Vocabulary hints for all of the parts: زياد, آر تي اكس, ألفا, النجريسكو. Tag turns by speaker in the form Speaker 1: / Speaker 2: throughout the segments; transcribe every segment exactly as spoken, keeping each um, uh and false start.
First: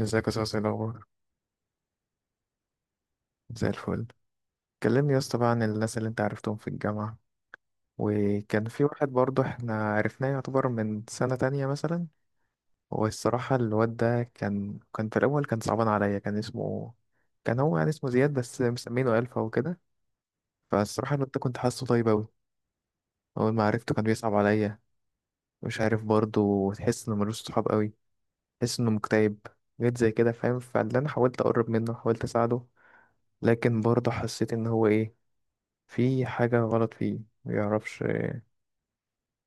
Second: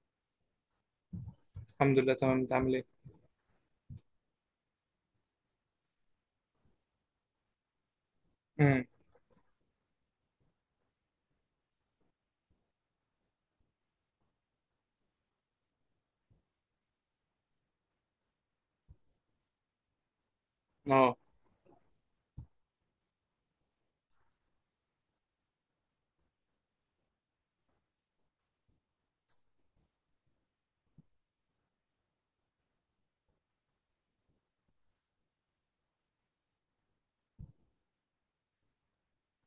Speaker 1: ازيك يا صاصي، إيه الأخبار؟
Speaker 2: الحمد لله، تمام. انت عامل ايه؟
Speaker 1: زي الفل. كلمني يا اسطى بقى عن الناس اللي انت عرفتهم في الجامعة. وكان في
Speaker 2: امم
Speaker 1: واحد برضه احنا عرفناه، يعتبر من سنة تانية مثلا. والصراحة الواد ده كان كان في الأول كان صعبان عليا، كان اسمه كان هو يعني اسمه زياد بس مسمينه ألفا وكده. فالصراحة
Speaker 2: اه
Speaker 1: الواد ده كنت حاسه طيب أوي. أول ما عرفته كان بيصعب عليا. مش عارف، برضه تحس إنه ملوش صحاب أوي، تحس إنه مكتئب. جيت زي كده، فاهم، فاللي أنا حاولت أقرب منه، حاولت أساعده. لكن برضه حسيت إن هو إيه، في حاجة غلط فيه، ما بيعرفش.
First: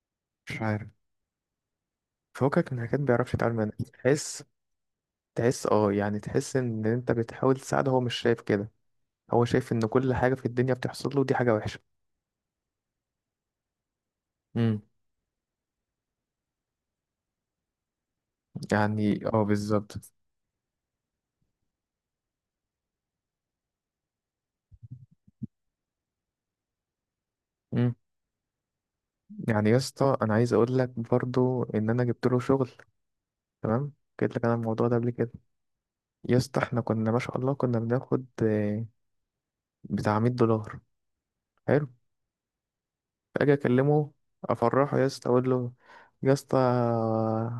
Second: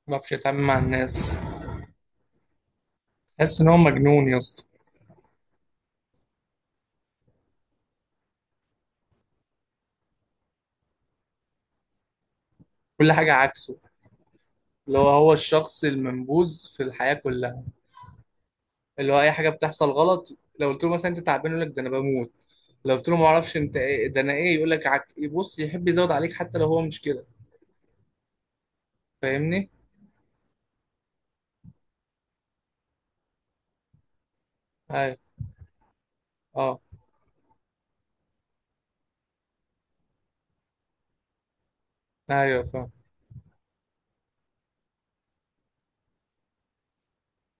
Speaker 2: ما بعرفش
Speaker 1: مش
Speaker 2: يتعامل مع
Speaker 1: عارف.
Speaker 2: الناس.
Speaker 1: فوقك من حاجات ما بيعرفش يتعامل
Speaker 2: تحس ان
Speaker 1: معاها،
Speaker 2: هو مجنون يا
Speaker 1: تحس.
Speaker 2: اسطى.
Speaker 1: تحس، اه، يعني تحس ان انت بتحاول تساعده، هو مش شايف كده. هو شايف ان كل حاجة في الدنيا بتحصل له دي حاجة وحشة.
Speaker 2: كل حاجه عكسه.
Speaker 1: امم.
Speaker 2: اللي هو هو الشخص المنبوذ في الحياه كلها. اللي
Speaker 1: يعني
Speaker 2: هو اي
Speaker 1: اه،
Speaker 2: حاجه بتحصل
Speaker 1: بالظبط.
Speaker 2: غلط، لو قلت له مثلا انت تعبان يقول لك ده انا بموت، لو قلت له ما اعرفش انت ايه ده انا ايه يقول لك عك... يبص يحب يزود عليك حتى لو هو مش كده.
Speaker 1: امم. يعني
Speaker 2: فاهمني؟
Speaker 1: يا اسطى انا عايز اقول لك برضو ان انا جبت له شغل. تمام. قلت لك انا الموضوع ده قبل
Speaker 2: ايوه.
Speaker 1: كده. يا اسطى
Speaker 2: اه.
Speaker 1: احنا كنا ما شاء الله، كنا بناخد آه، بتاع مية دولار. حلو.
Speaker 2: ايوه فاهم.
Speaker 1: فاجي اكلمه، افرحه، يا اسطى اقول له يا اسطى،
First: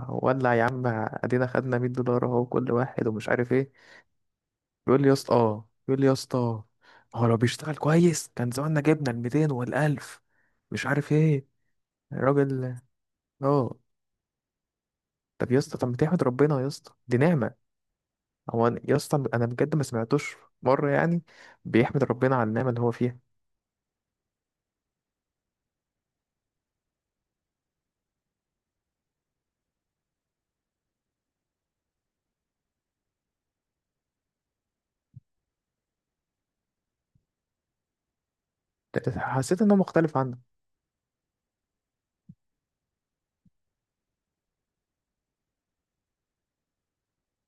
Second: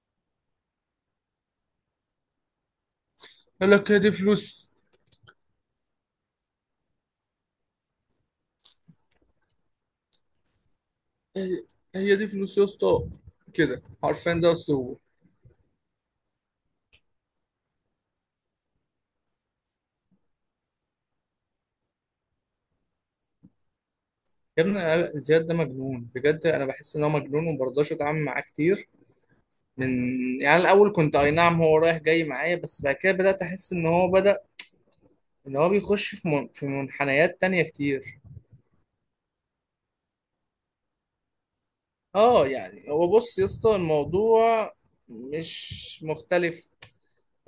Speaker 1: ولع يا عم، ادينا خدنا ميت دولار اهو كل واحد، ومش عارف ايه.
Speaker 2: يقول لك هي دي فلوس؟
Speaker 1: يقول لي يا اسطى اه يقول لي يا اسطى، هو لو بيشتغل كويس كان زماننا جبنا ال ميتين وال الف مش عارف ايه.
Speaker 2: هي هي دي فلوس يا
Speaker 1: الراجل.
Speaker 2: اسطى،
Speaker 1: اه.
Speaker 2: كده عارفين ده اسلوبه.
Speaker 1: طب يا اسطى، طب ما تحمد ربنا يا اسطى، دي نعمه. هو أنا- يا اسطى انا بجد ما سمعتوش مره يعني، بيحمد ربنا على النعمه اللي هو فيها.
Speaker 2: يا ابني، أنا- زياد ده مجنون بجد، انا بحس ان هو مجنون وما برضاش اتعامل معاه كتير. من، يعني الاول كنت اي نعم هو رايح جاي معايا، بس بعد كده بدات احس ان هو بدا، ان هو بيخش في من... في منحنيات تانية كتير.
Speaker 1: حسيت انه مختلف عنه.
Speaker 2: اه يعني هو بص يا اسطى، الموضوع مش مختلف.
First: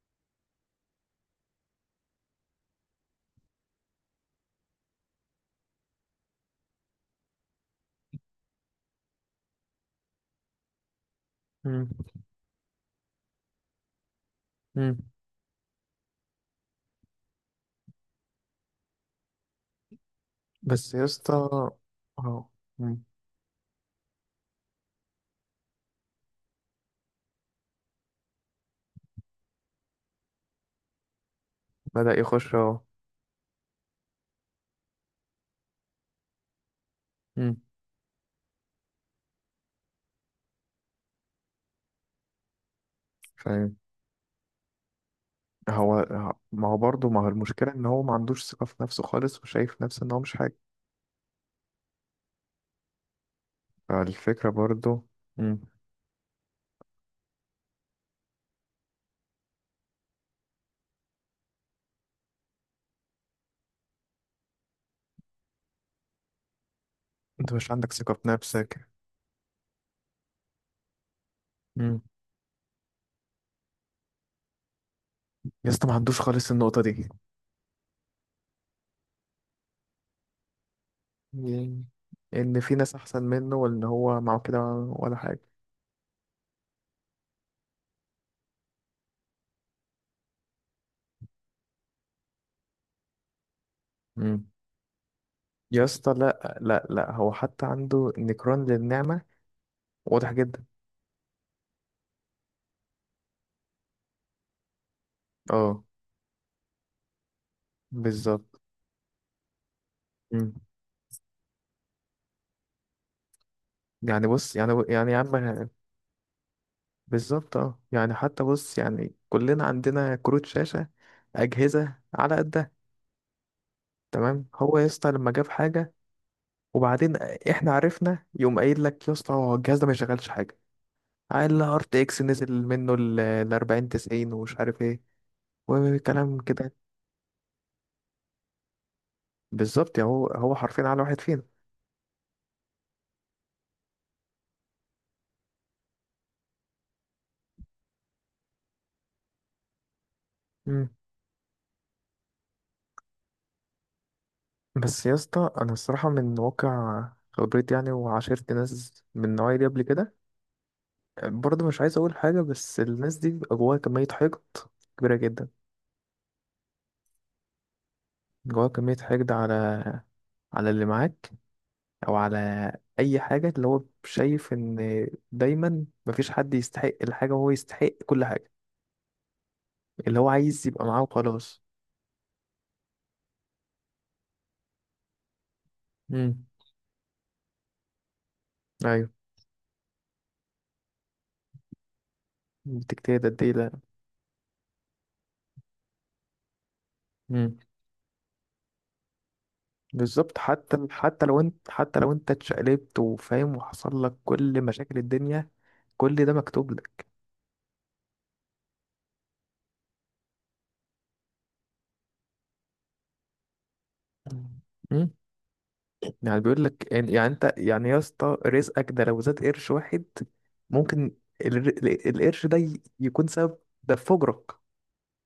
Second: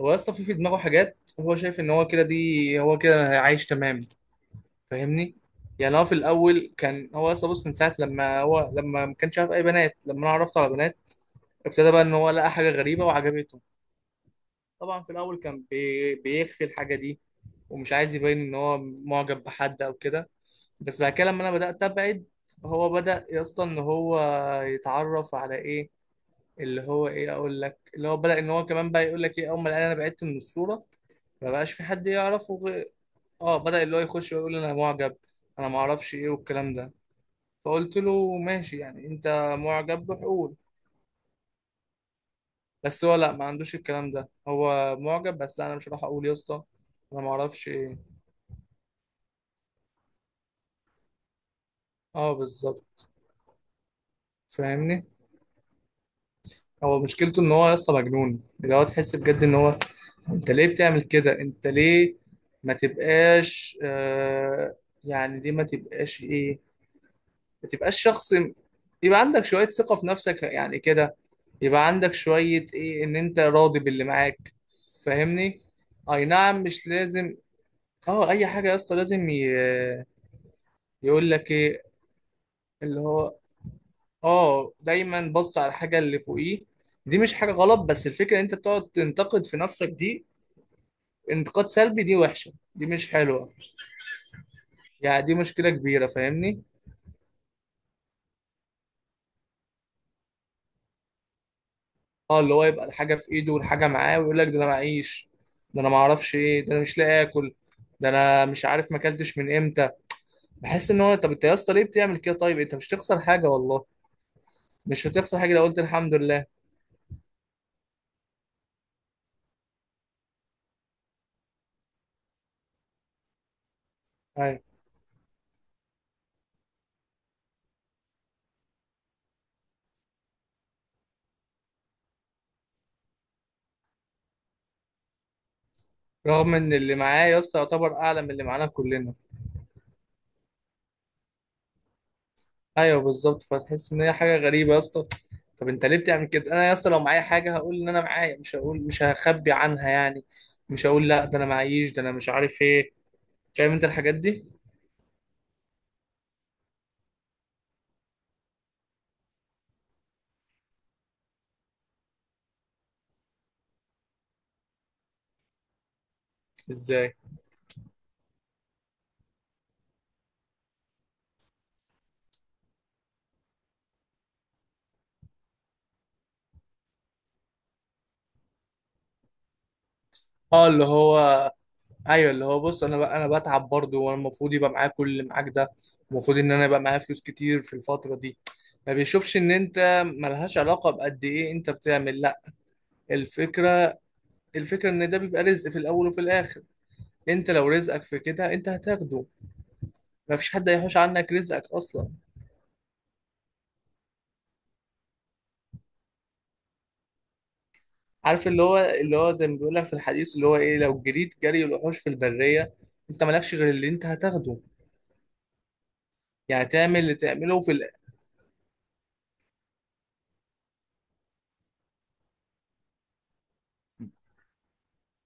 Speaker 2: هو يا اسطى في في دماغه حاجات، هو شايف ان هو كده، دي هو كده عايش تمام. فاهمني؟ يعني هو في الاول كان هو يا اسطى بص، من ساعه لما هو لما ما كانش عارف اي بنات، لما انا عرفت على بنات
Speaker 1: مم.
Speaker 2: ابتدى بقى ان هو لقى حاجه غريبه وعجبته.
Speaker 1: مم.
Speaker 2: طبعا في الاول كان بي... بيخفي الحاجه دي، ومش عايز يبين ان هو معجب بحد او كده.
Speaker 1: بس
Speaker 2: بس
Speaker 1: يا
Speaker 2: بعد كده
Speaker 1: اسطى.
Speaker 2: لما انا بدات ابعد،
Speaker 1: اه.
Speaker 2: هو بدا يا اسطى ان هو يتعرف على ايه، اللي هو ايه، اقول لك اللي هو بدا ان هو كمان بقى يقول لك ايه، اول ما لقاني انا بعدت من الصوره ما بقاش في حد
Speaker 1: بدأ يخش
Speaker 2: يعرفه
Speaker 1: اهو.
Speaker 2: غير- اه بدا اللي هو يخش ويقول انا معجب، انا ما اعرفش ايه والكلام ده.
Speaker 1: مم.
Speaker 2: فقلت له ماشي، يعني انت معجب بحقول. بس هو لا، ما
Speaker 1: فاهم.
Speaker 2: عندوش الكلام ده، هو معجب بس لا، انا مش هروح
Speaker 1: هو
Speaker 2: اقول يا اسطى
Speaker 1: ما هو برضه ما
Speaker 2: انا
Speaker 1: هو
Speaker 2: ما اعرفش
Speaker 1: المشكلة ان هو
Speaker 2: ايه.
Speaker 1: ما عندوش ثقة في نفسه خالص، وشايف نفسه ان هو مش حاجة.
Speaker 2: اه بالظبط.
Speaker 1: فالفكرة برضه.
Speaker 2: فاهمني؟
Speaker 1: مم.
Speaker 2: هو مشكلته ان هو لسه مجنون، اللي هو تحس بجد ان هو، انت ليه بتعمل كده؟ انت ليه ما تبقاش آه يعني ليه ما تبقاش ايه،
Speaker 1: انت
Speaker 2: ما
Speaker 1: مش عندك
Speaker 2: تبقاش
Speaker 1: ثقة في
Speaker 2: شخص،
Speaker 1: نفسك.
Speaker 2: يبقى عندك شوية ثقة في نفسك يعني كده، يبقى
Speaker 1: مم.
Speaker 2: عندك شوية ايه ان انت راضي باللي معاك. فاهمني؟
Speaker 1: يا اسطى ما عندوش
Speaker 2: اي
Speaker 1: خالص
Speaker 2: نعم
Speaker 1: النقطة
Speaker 2: مش
Speaker 1: دي.
Speaker 2: لازم، اه اي حاجة يا اسطى لازم ي- يقول لك ايه
Speaker 1: يعني ان في ناس
Speaker 2: اللي
Speaker 1: احسن
Speaker 2: هو.
Speaker 1: منه، وان هو معه كده.
Speaker 2: اه
Speaker 1: ولا
Speaker 2: دايما
Speaker 1: حاجة.
Speaker 2: بص على الحاجه اللي فوقيه. دي مش حاجه غلط، بس الفكره ان انت تقعد تنتقد في نفسك، دي انتقاد سلبي، دي وحشه، دي مش حلوه،
Speaker 1: مم.
Speaker 2: يعني دي مشكله
Speaker 1: يا
Speaker 2: كبيره.
Speaker 1: اسطى لا
Speaker 2: فاهمني؟
Speaker 1: لا لا، هو حتى عنده نكران للنعمة، واضح جدا.
Speaker 2: اه اللي هو يبقى الحاجه في ايده والحاجه معاه ويقول لك ده انا معيش، ده
Speaker 1: اه
Speaker 2: انا ما اعرفش ايه، ده انا مش لاقي اكل، ده انا
Speaker 1: بالظبط.
Speaker 2: مش عارف ما اكلتش من امتى.
Speaker 1: مم.
Speaker 2: بحس ان هو، طب انت يا اسطى ليه بتعمل كده؟ طيب انت مش هتخسر حاجه والله،
Speaker 1: يعني بص، يعني
Speaker 2: مش
Speaker 1: يعني يا عم.
Speaker 2: هتخسر حاجه لو قلت الحمد لله.
Speaker 1: بالظبط اه، يعني حتى بص يعني كلنا عندنا كروت شاشة، أجهزة على قدها. تمام.
Speaker 2: ايوه،
Speaker 1: هو يا اسطى لما جاب حاجة، وبعدين احنا عرفنا، يقوم قايل لك يا اسطى هو الجهاز ده ما يشغلش حاجة. قال ار تي اكس نزل منه ال اربعين تسعين ومش عارف ايه، وكلام
Speaker 2: رغم
Speaker 1: كده.
Speaker 2: ان اللي معاه يا اسطى يعتبر اعلى من اللي معانا كلنا.
Speaker 1: بالظبط، يعني هو هو حرفيا على واحد فينا.
Speaker 2: ايوه بالظبط، فتحس ان هي حاجه غريبه يا اسطى. طب انت ليه بتعمل كده؟ انا يا اسطى لو معايا حاجه هقول ان انا معايا، مش هقول مش هخبي عنها يعني، مش
Speaker 1: مم.
Speaker 2: هقول لا ده انا معيش ده انا مش عارف ايه. فاهم انت الحاجات دي؟
Speaker 1: بس يا اسطى انا الصراحة من واقع خبرتي يعني، وعاشرت ناس من النوعية دي قبل كده. برضه مش عايز اقول حاجة، بس الناس دي بيبقى جواها كمية حقد كبيرة جدا.
Speaker 2: ازاي؟
Speaker 1: جواه كمية حقد على على اللي معاك، أو على أي حاجة اللي هو شايف إن دايما مفيش حد يستحق الحاجة، وهو يستحق كل حاجة. اللي هو عايز
Speaker 2: اه
Speaker 1: يبقى
Speaker 2: اللي
Speaker 1: معاه
Speaker 2: هو.
Speaker 1: وخلاص.
Speaker 2: ايوه اللي هو بص، انا بقى انا بتعب برضه، وانا المفروض يبقى معايا كل اللي معاك ده، المفروض
Speaker 1: امم.
Speaker 2: ان انا يبقى معايا فلوس كتير في الفتره دي. ما
Speaker 1: أيوه.
Speaker 2: بيشوفش ان انت ملهاش علاقه بقد ايه انت بتعمل. لا،
Speaker 1: بتجتهد قد إيه ده.
Speaker 2: الفكره، الفكره ان ده بيبقى رزق في الاول وفي الاخر. انت
Speaker 1: امم.
Speaker 2: لو رزقك في كده انت هتاخده. ما
Speaker 1: بالظبط،
Speaker 2: فيش حد
Speaker 1: حتى
Speaker 2: هيحوش
Speaker 1: حتى
Speaker 2: عنك
Speaker 1: لو أنت
Speaker 2: رزقك
Speaker 1: حتى
Speaker 2: اصلا.
Speaker 1: لو أنت اتشقلبت، وفاهم، وحصل لك كل مشاكل الدنيا، كل ده مكتوب لك.
Speaker 2: عارف اللي هو اللي هو زي ما بيقول لك في الحديث، اللي هو ايه، لو جريت جري الوحوش في البريه انت مالكش غير اللي انت هتاخده.
Speaker 1: يعني بيقول
Speaker 2: يعني
Speaker 1: لك،
Speaker 2: تعمل
Speaker 1: يعني
Speaker 2: اللي
Speaker 1: يعني انت
Speaker 2: تعمله في
Speaker 1: يعني
Speaker 2: ال-
Speaker 1: يا اسطى، رزقك ده لو زاد قرش واحد، ممكن الر- ال- القرش ده ي- يكون سبب ده في فجرك،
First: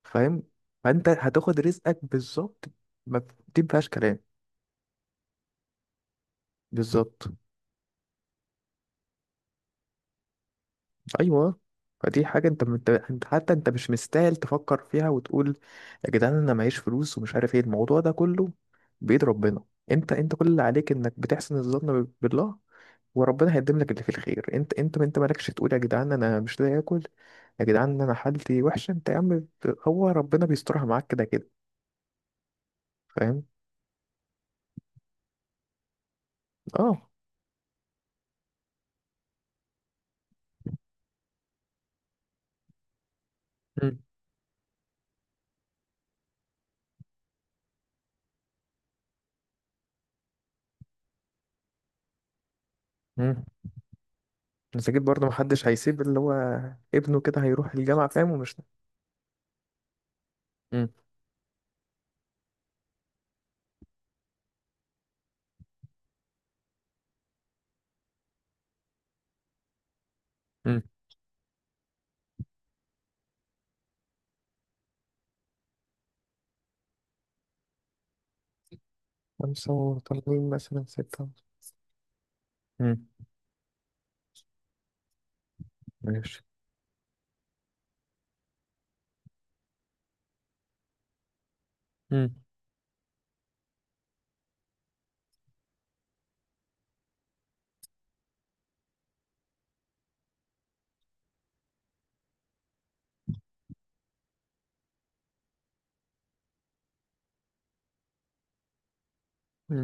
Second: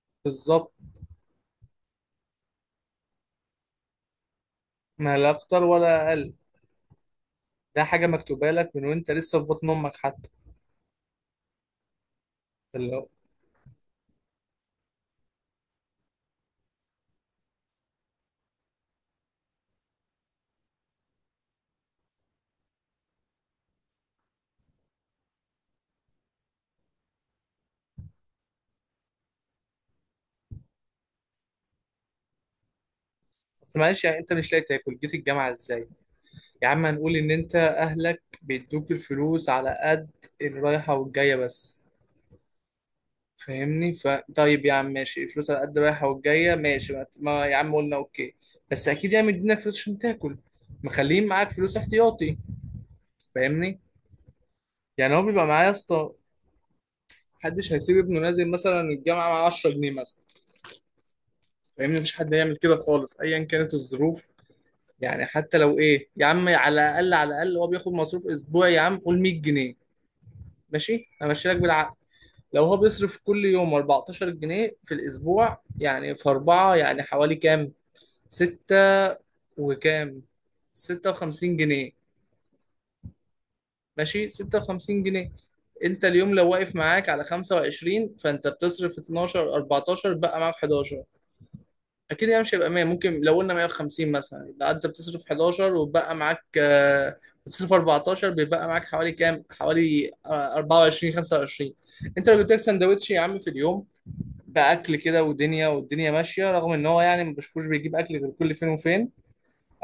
Speaker 1: فاهم.
Speaker 2: بالظبط،
Speaker 1: فانت هتاخد رزقك بالظبط. ما ف- دي ما فيهاش كلام.
Speaker 2: ما لا اكتر ولا اقل.
Speaker 1: بالظبط.
Speaker 2: ده حاجه مكتوبه لك من وانت لسه في بطن امك حتى.
Speaker 1: ايوه. فدي حاجه، انت انت
Speaker 2: اللي هو.
Speaker 1: انت حتى انت مش مستاهل تفكر فيها وتقول يا جدعان انا معيش فلوس ومش عارف ايه، الموضوع ده كله بايد ربنا. انت انت كل اللي عليك انك بتحسن الظن ب- بالله. وربنا هيقدم لك اللي فيه الخير. انت انت انت مالكش تقول يا جدعان انا مش لاقي اكل، يا جدعان انا حالتي وحشه. انت يا عم، ب- هو ربنا بيسترها معاك كده كده، فاهم.
Speaker 2: بس معلش، يعني انت مش لاقي تاكل جيت الجامعه ازاي؟ يا عم
Speaker 1: اه.
Speaker 2: هنقول ان انت اهلك بيدوك الفلوس على قد الرايحه والجايه بس. فاهمني؟
Speaker 1: مم.
Speaker 2: ف طيب يا عم ماشي، الفلوس على قد رايحه والجايه، ماشي، ما ما يا عم قلنا اوكي. بس اكيد يعني مدينك فلوس عشان تاكل، مخلين معاك فلوس احتياطي.
Speaker 1: مم.
Speaker 2: فاهمني؟
Speaker 1: بس اكيد
Speaker 2: يعني هو
Speaker 1: برضه
Speaker 2: بيبقى معايا
Speaker 1: محدش
Speaker 2: يا
Speaker 1: هيسيب
Speaker 2: اسطى،
Speaker 1: اللي هو ابنه كده هيروح
Speaker 2: محدش هيسيب
Speaker 1: الجامعه،
Speaker 2: ابنه
Speaker 1: فاهم،
Speaker 2: نازل
Speaker 1: ومش.
Speaker 2: مثلا الجامعه مع عشرة جنيه مثلا.
Speaker 1: مم.
Speaker 2: فاهمني؟ مفيش حد يعمل كده خالص ايا كانت الظروف. يعني حتى لو ايه يا عم، على الاقل على الاقل هو بياخد مصروف اسبوعي، يا عم قول مية جنيه.
Speaker 1: مم.
Speaker 2: ماشي، امشي لك بالعقل، لو هو بيصرف كل يوم اربعتاشر جنيه في الاسبوع، يعني في اربعه يعني حوالي كام؟ ستة
Speaker 1: خمسة،
Speaker 2: وكام،
Speaker 1: وطالبين مثلا ستة.
Speaker 2: ستة وخمسين جنيه.
Speaker 1: مم.
Speaker 2: ماشي، ستة وخمسين جنيه. انت اليوم
Speaker 1: ماشي.
Speaker 2: لو واقف معاك على خمسة وعشرين، فانت بتصرف اتناشر، اربعتاشر، بقى معاك حداشر. اكيد
Speaker 1: مم.
Speaker 2: يعني مش هيبقى مية، ممكن لو قلنا مية وخمسين مثلا، يبقى انت بتصرف حداشر وبقى معاك آه، بتصرف اربعة عشر بيبقى معاك حوالي كام، حوالي آه، اربعة وعشرين، خمسة وعشرين. انت لو جبت لك سندوتش يا عم في اليوم، باكل كده، ودنيا والدنيا ماشيه، رغم ان هو يعني ما بشوفوش بيجيب اكل غير كل فين وفين.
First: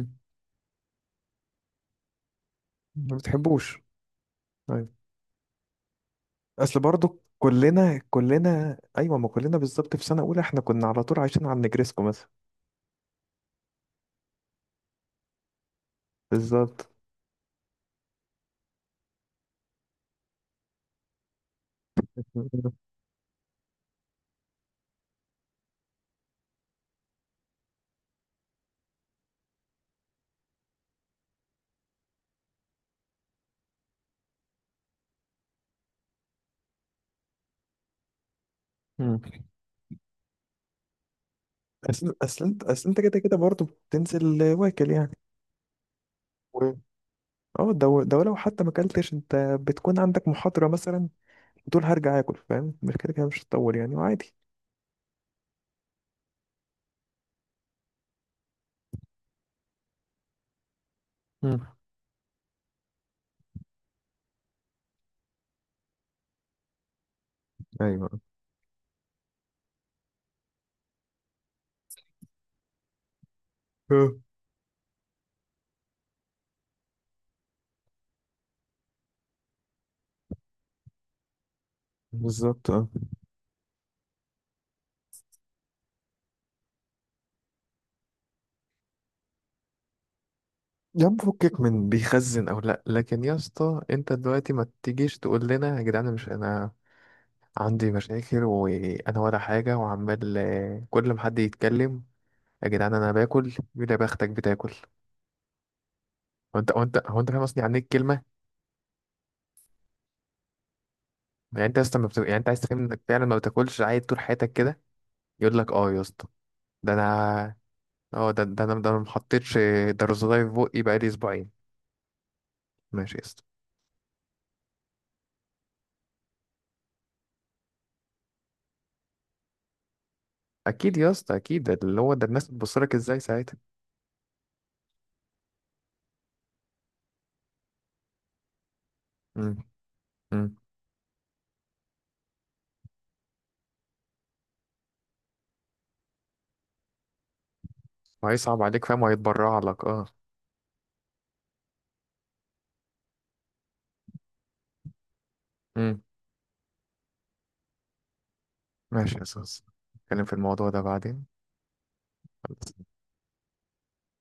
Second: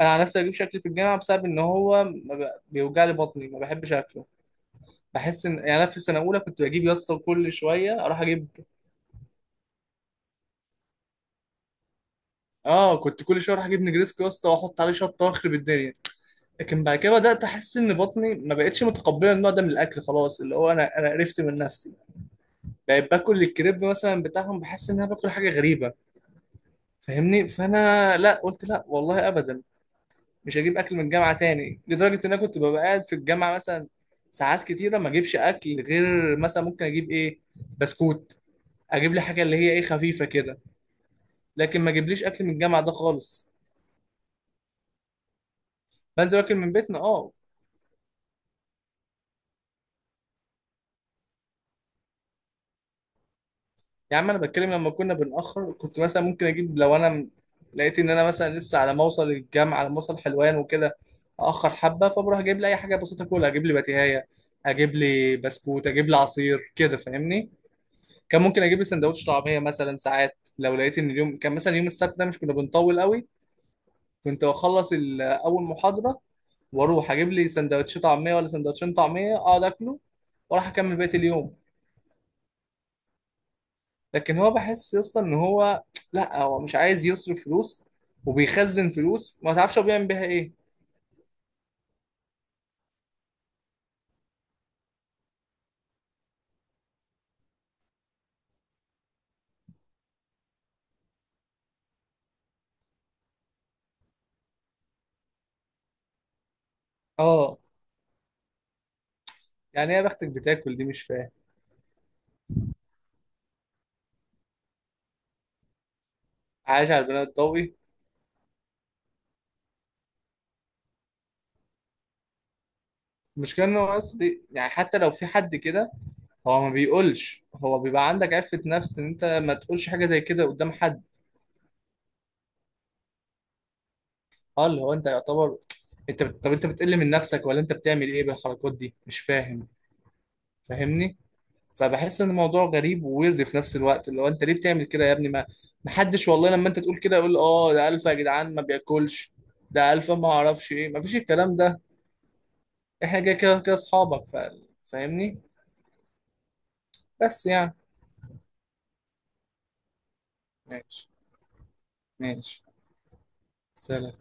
Speaker 2: انا على نفسي بجيب شكل في الجامعه، بسبب ان هو ما ب- بيوجع لي
Speaker 1: ما
Speaker 2: بطني ما
Speaker 1: بتحبوش.
Speaker 2: بحبش اكله.
Speaker 1: طيب.
Speaker 2: بحس ان يعني انا في سنه اولى كنت
Speaker 1: اصل
Speaker 2: بجيب يا اسطى
Speaker 1: برضو
Speaker 2: كل
Speaker 1: كلنا
Speaker 2: شويه اروح اجيب.
Speaker 1: كلنا ايوه ما كلنا بالظبط، في سنه اولى احنا كنا على طول عايشين على النجريسكو مثلا.
Speaker 2: اه كنت كل شويه اروح اجيب نجريسكو يا اسطى، واحط عليه شطه واخرب الدنيا. لكن
Speaker 1: بالظبط.
Speaker 2: بعد كده بدات احس ان بطني ما بقتش متقبله النوع ده من الاكل خلاص. اللي هو انا انا قرفت من نفسي، بقيت باكل الكريب مثلا بتاعهم، بحس ان انا باكل حاجه غريبه. فاهمني؟ فانا لا، قلت لا والله ابدا، مش هجيب اكل من الجامعه تاني، لدرجه ان انا كنت ببقى قاعد في الجامعه مثلا ساعات كتيره ما اجيبش اكل، غير مثلا ممكن اجيب ايه، بسكوت، اجيب
Speaker 1: مم.
Speaker 2: لي حاجه اللي هي ايه خفيفه كده. لكن ما
Speaker 1: اصل
Speaker 2: اجيبليش اكل
Speaker 1: اصل
Speaker 2: من
Speaker 1: انت
Speaker 2: الجامعه
Speaker 1: اصل
Speaker 2: ده
Speaker 1: انت كده كده
Speaker 2: خالص.
Speaker 1: برضه بتنزل واكل يعني.
Speaker 2: بنزل اكل
Speaker 1: و-
Speaker 2: من بيتنا. اه
Speaker 1: اه، ده ده لو حتى ما اكلتش انت، بتكون عندك محاضرة مثلا، وتقول هرجع اكل، فاهم، مش كده كده مش هتطول يعني،
Speaker 2: يا عم
Speaker 1: وعادي.
Speaker 2: انا بتكلم لما كنا بنأخر، كنت مثلا ممكن اجيب لو انا م- لقيت ان انا مثلا لسه على ما اوصل الجامعه، على ما اوصل حلوان وكده
Speaker 1: مم.
Speaker 2: اخر حبه، فبروح اجيب لي اي حاجه بسيطه اكلها، اجيب لي بتيهايه، اجيب لي بسكوت، اجيب لي عصير كده. فاهمني؟
Speaker 1: ايوه.
Speaker 2: كان ممكن اجيب لي سندوتش طعميه مثلا، ساعات لو لقيت ان اليوم كان مثلا يوم السبت ده مش كنا بنطول قوي.
Speaker 1: اه.
Speaker 2: كنت اخلص ال- اول محاضره، واروح اجيب لي سندوتش طعميه ولا سندوتشين طعميه، اقعد اكله واروح اكمل بقيه اليوم.
Speaker 1: بالظبط اه.
Speaker 2: لكن هو بحس يا اسطى ان هو، لا هو مش عايز يصرف فلوس، وبيخزن فلوس ما تعرفش هو بيعمل بيها ايه.
Speaker 1: يا عم فكك من بيخزن او لا، لكن يا اسطى انت دلوقتي ما تجيش تقول لنا يا جدعان مش انا عندي مشاكل، وانا ولا حاجه، وعمال آه، كل ما حد يتكلم يا جدعان انا باكل. يقول يا بختك بتاكل. هو انت هو انت هو انت فاهم
Speaker 2: اه،
Speaker 1: قصدي، يعني ايه الكلمه.
Speaker 2: يعني ايه يا بختك بتاكل دي؟ مش فاهم.
Speaker 1: يعني انت اصلا ما بت... يعني انت عايز تفهم انك فعلا ما بتاكلش عادي طول حياتك كده. يقول لك اه يا اسطى
Speaker 2: عايش
Speaker 1: ده
Speaker 2: على البناء
Speaker 1: انا.
Speaker 2: الضوئي.
Speaker 1: اه ده ده انا ده انا ما حطيتش درزولاي في بقي بقالي اسبوعين. ماشي يا اسطى.
Speaker 2: المشكله ان هو اصلي يعني، حتى لو في حد كده هو ما بيقولش، هو بيبقى عندك عفة نفس ان انت ما تقولش حاجة زي كده قدام
Speaker 1: اكيد
Speaker 2: حد.
Speaker 1: يا اسطى اكيد، ده اللي هو ده الناس بتبص لك ازاي ساعتها.
Speaker 2: اه اللي هو انت يعتبر انت بت... طب انت بتقل من نفسك ولا انت بتعمل ايه بالحركات دي؟ مش
Speaker 1: امم.
Speaker 2: فاهم.
Speaker 1: امم.
Speaker 2: فاهمني؟ فبحس ان الموضوع غريب وويرد في نفس الوقت، اللي هو انت ليه بتعمل كده يا ابني؟ ما محدش والله لما انت تقول كده يقول اه ده الفا يا جدعان ما
Speaker 1: وهيصعب عليك فاهم،
Speaker 2: بياكلش،
Speaker 1: وهيتبرع لك
Speaker 2: ده
Speaker 1: اه.
Speaker 2: الفا ما اعرفش ايه. ما فيش الكلام ده، احنا كده كده كده اصحابك ف... فاهمني.
Speaker 1: امم.
Speaker 2: بس يعني،
Speaker 1: ماشي يا اسطى، نتكلم في الموضوع ده
Speaker 2: ماشي،
Speaker 1: بعدين.
Speaker 2: ماشي، سلام.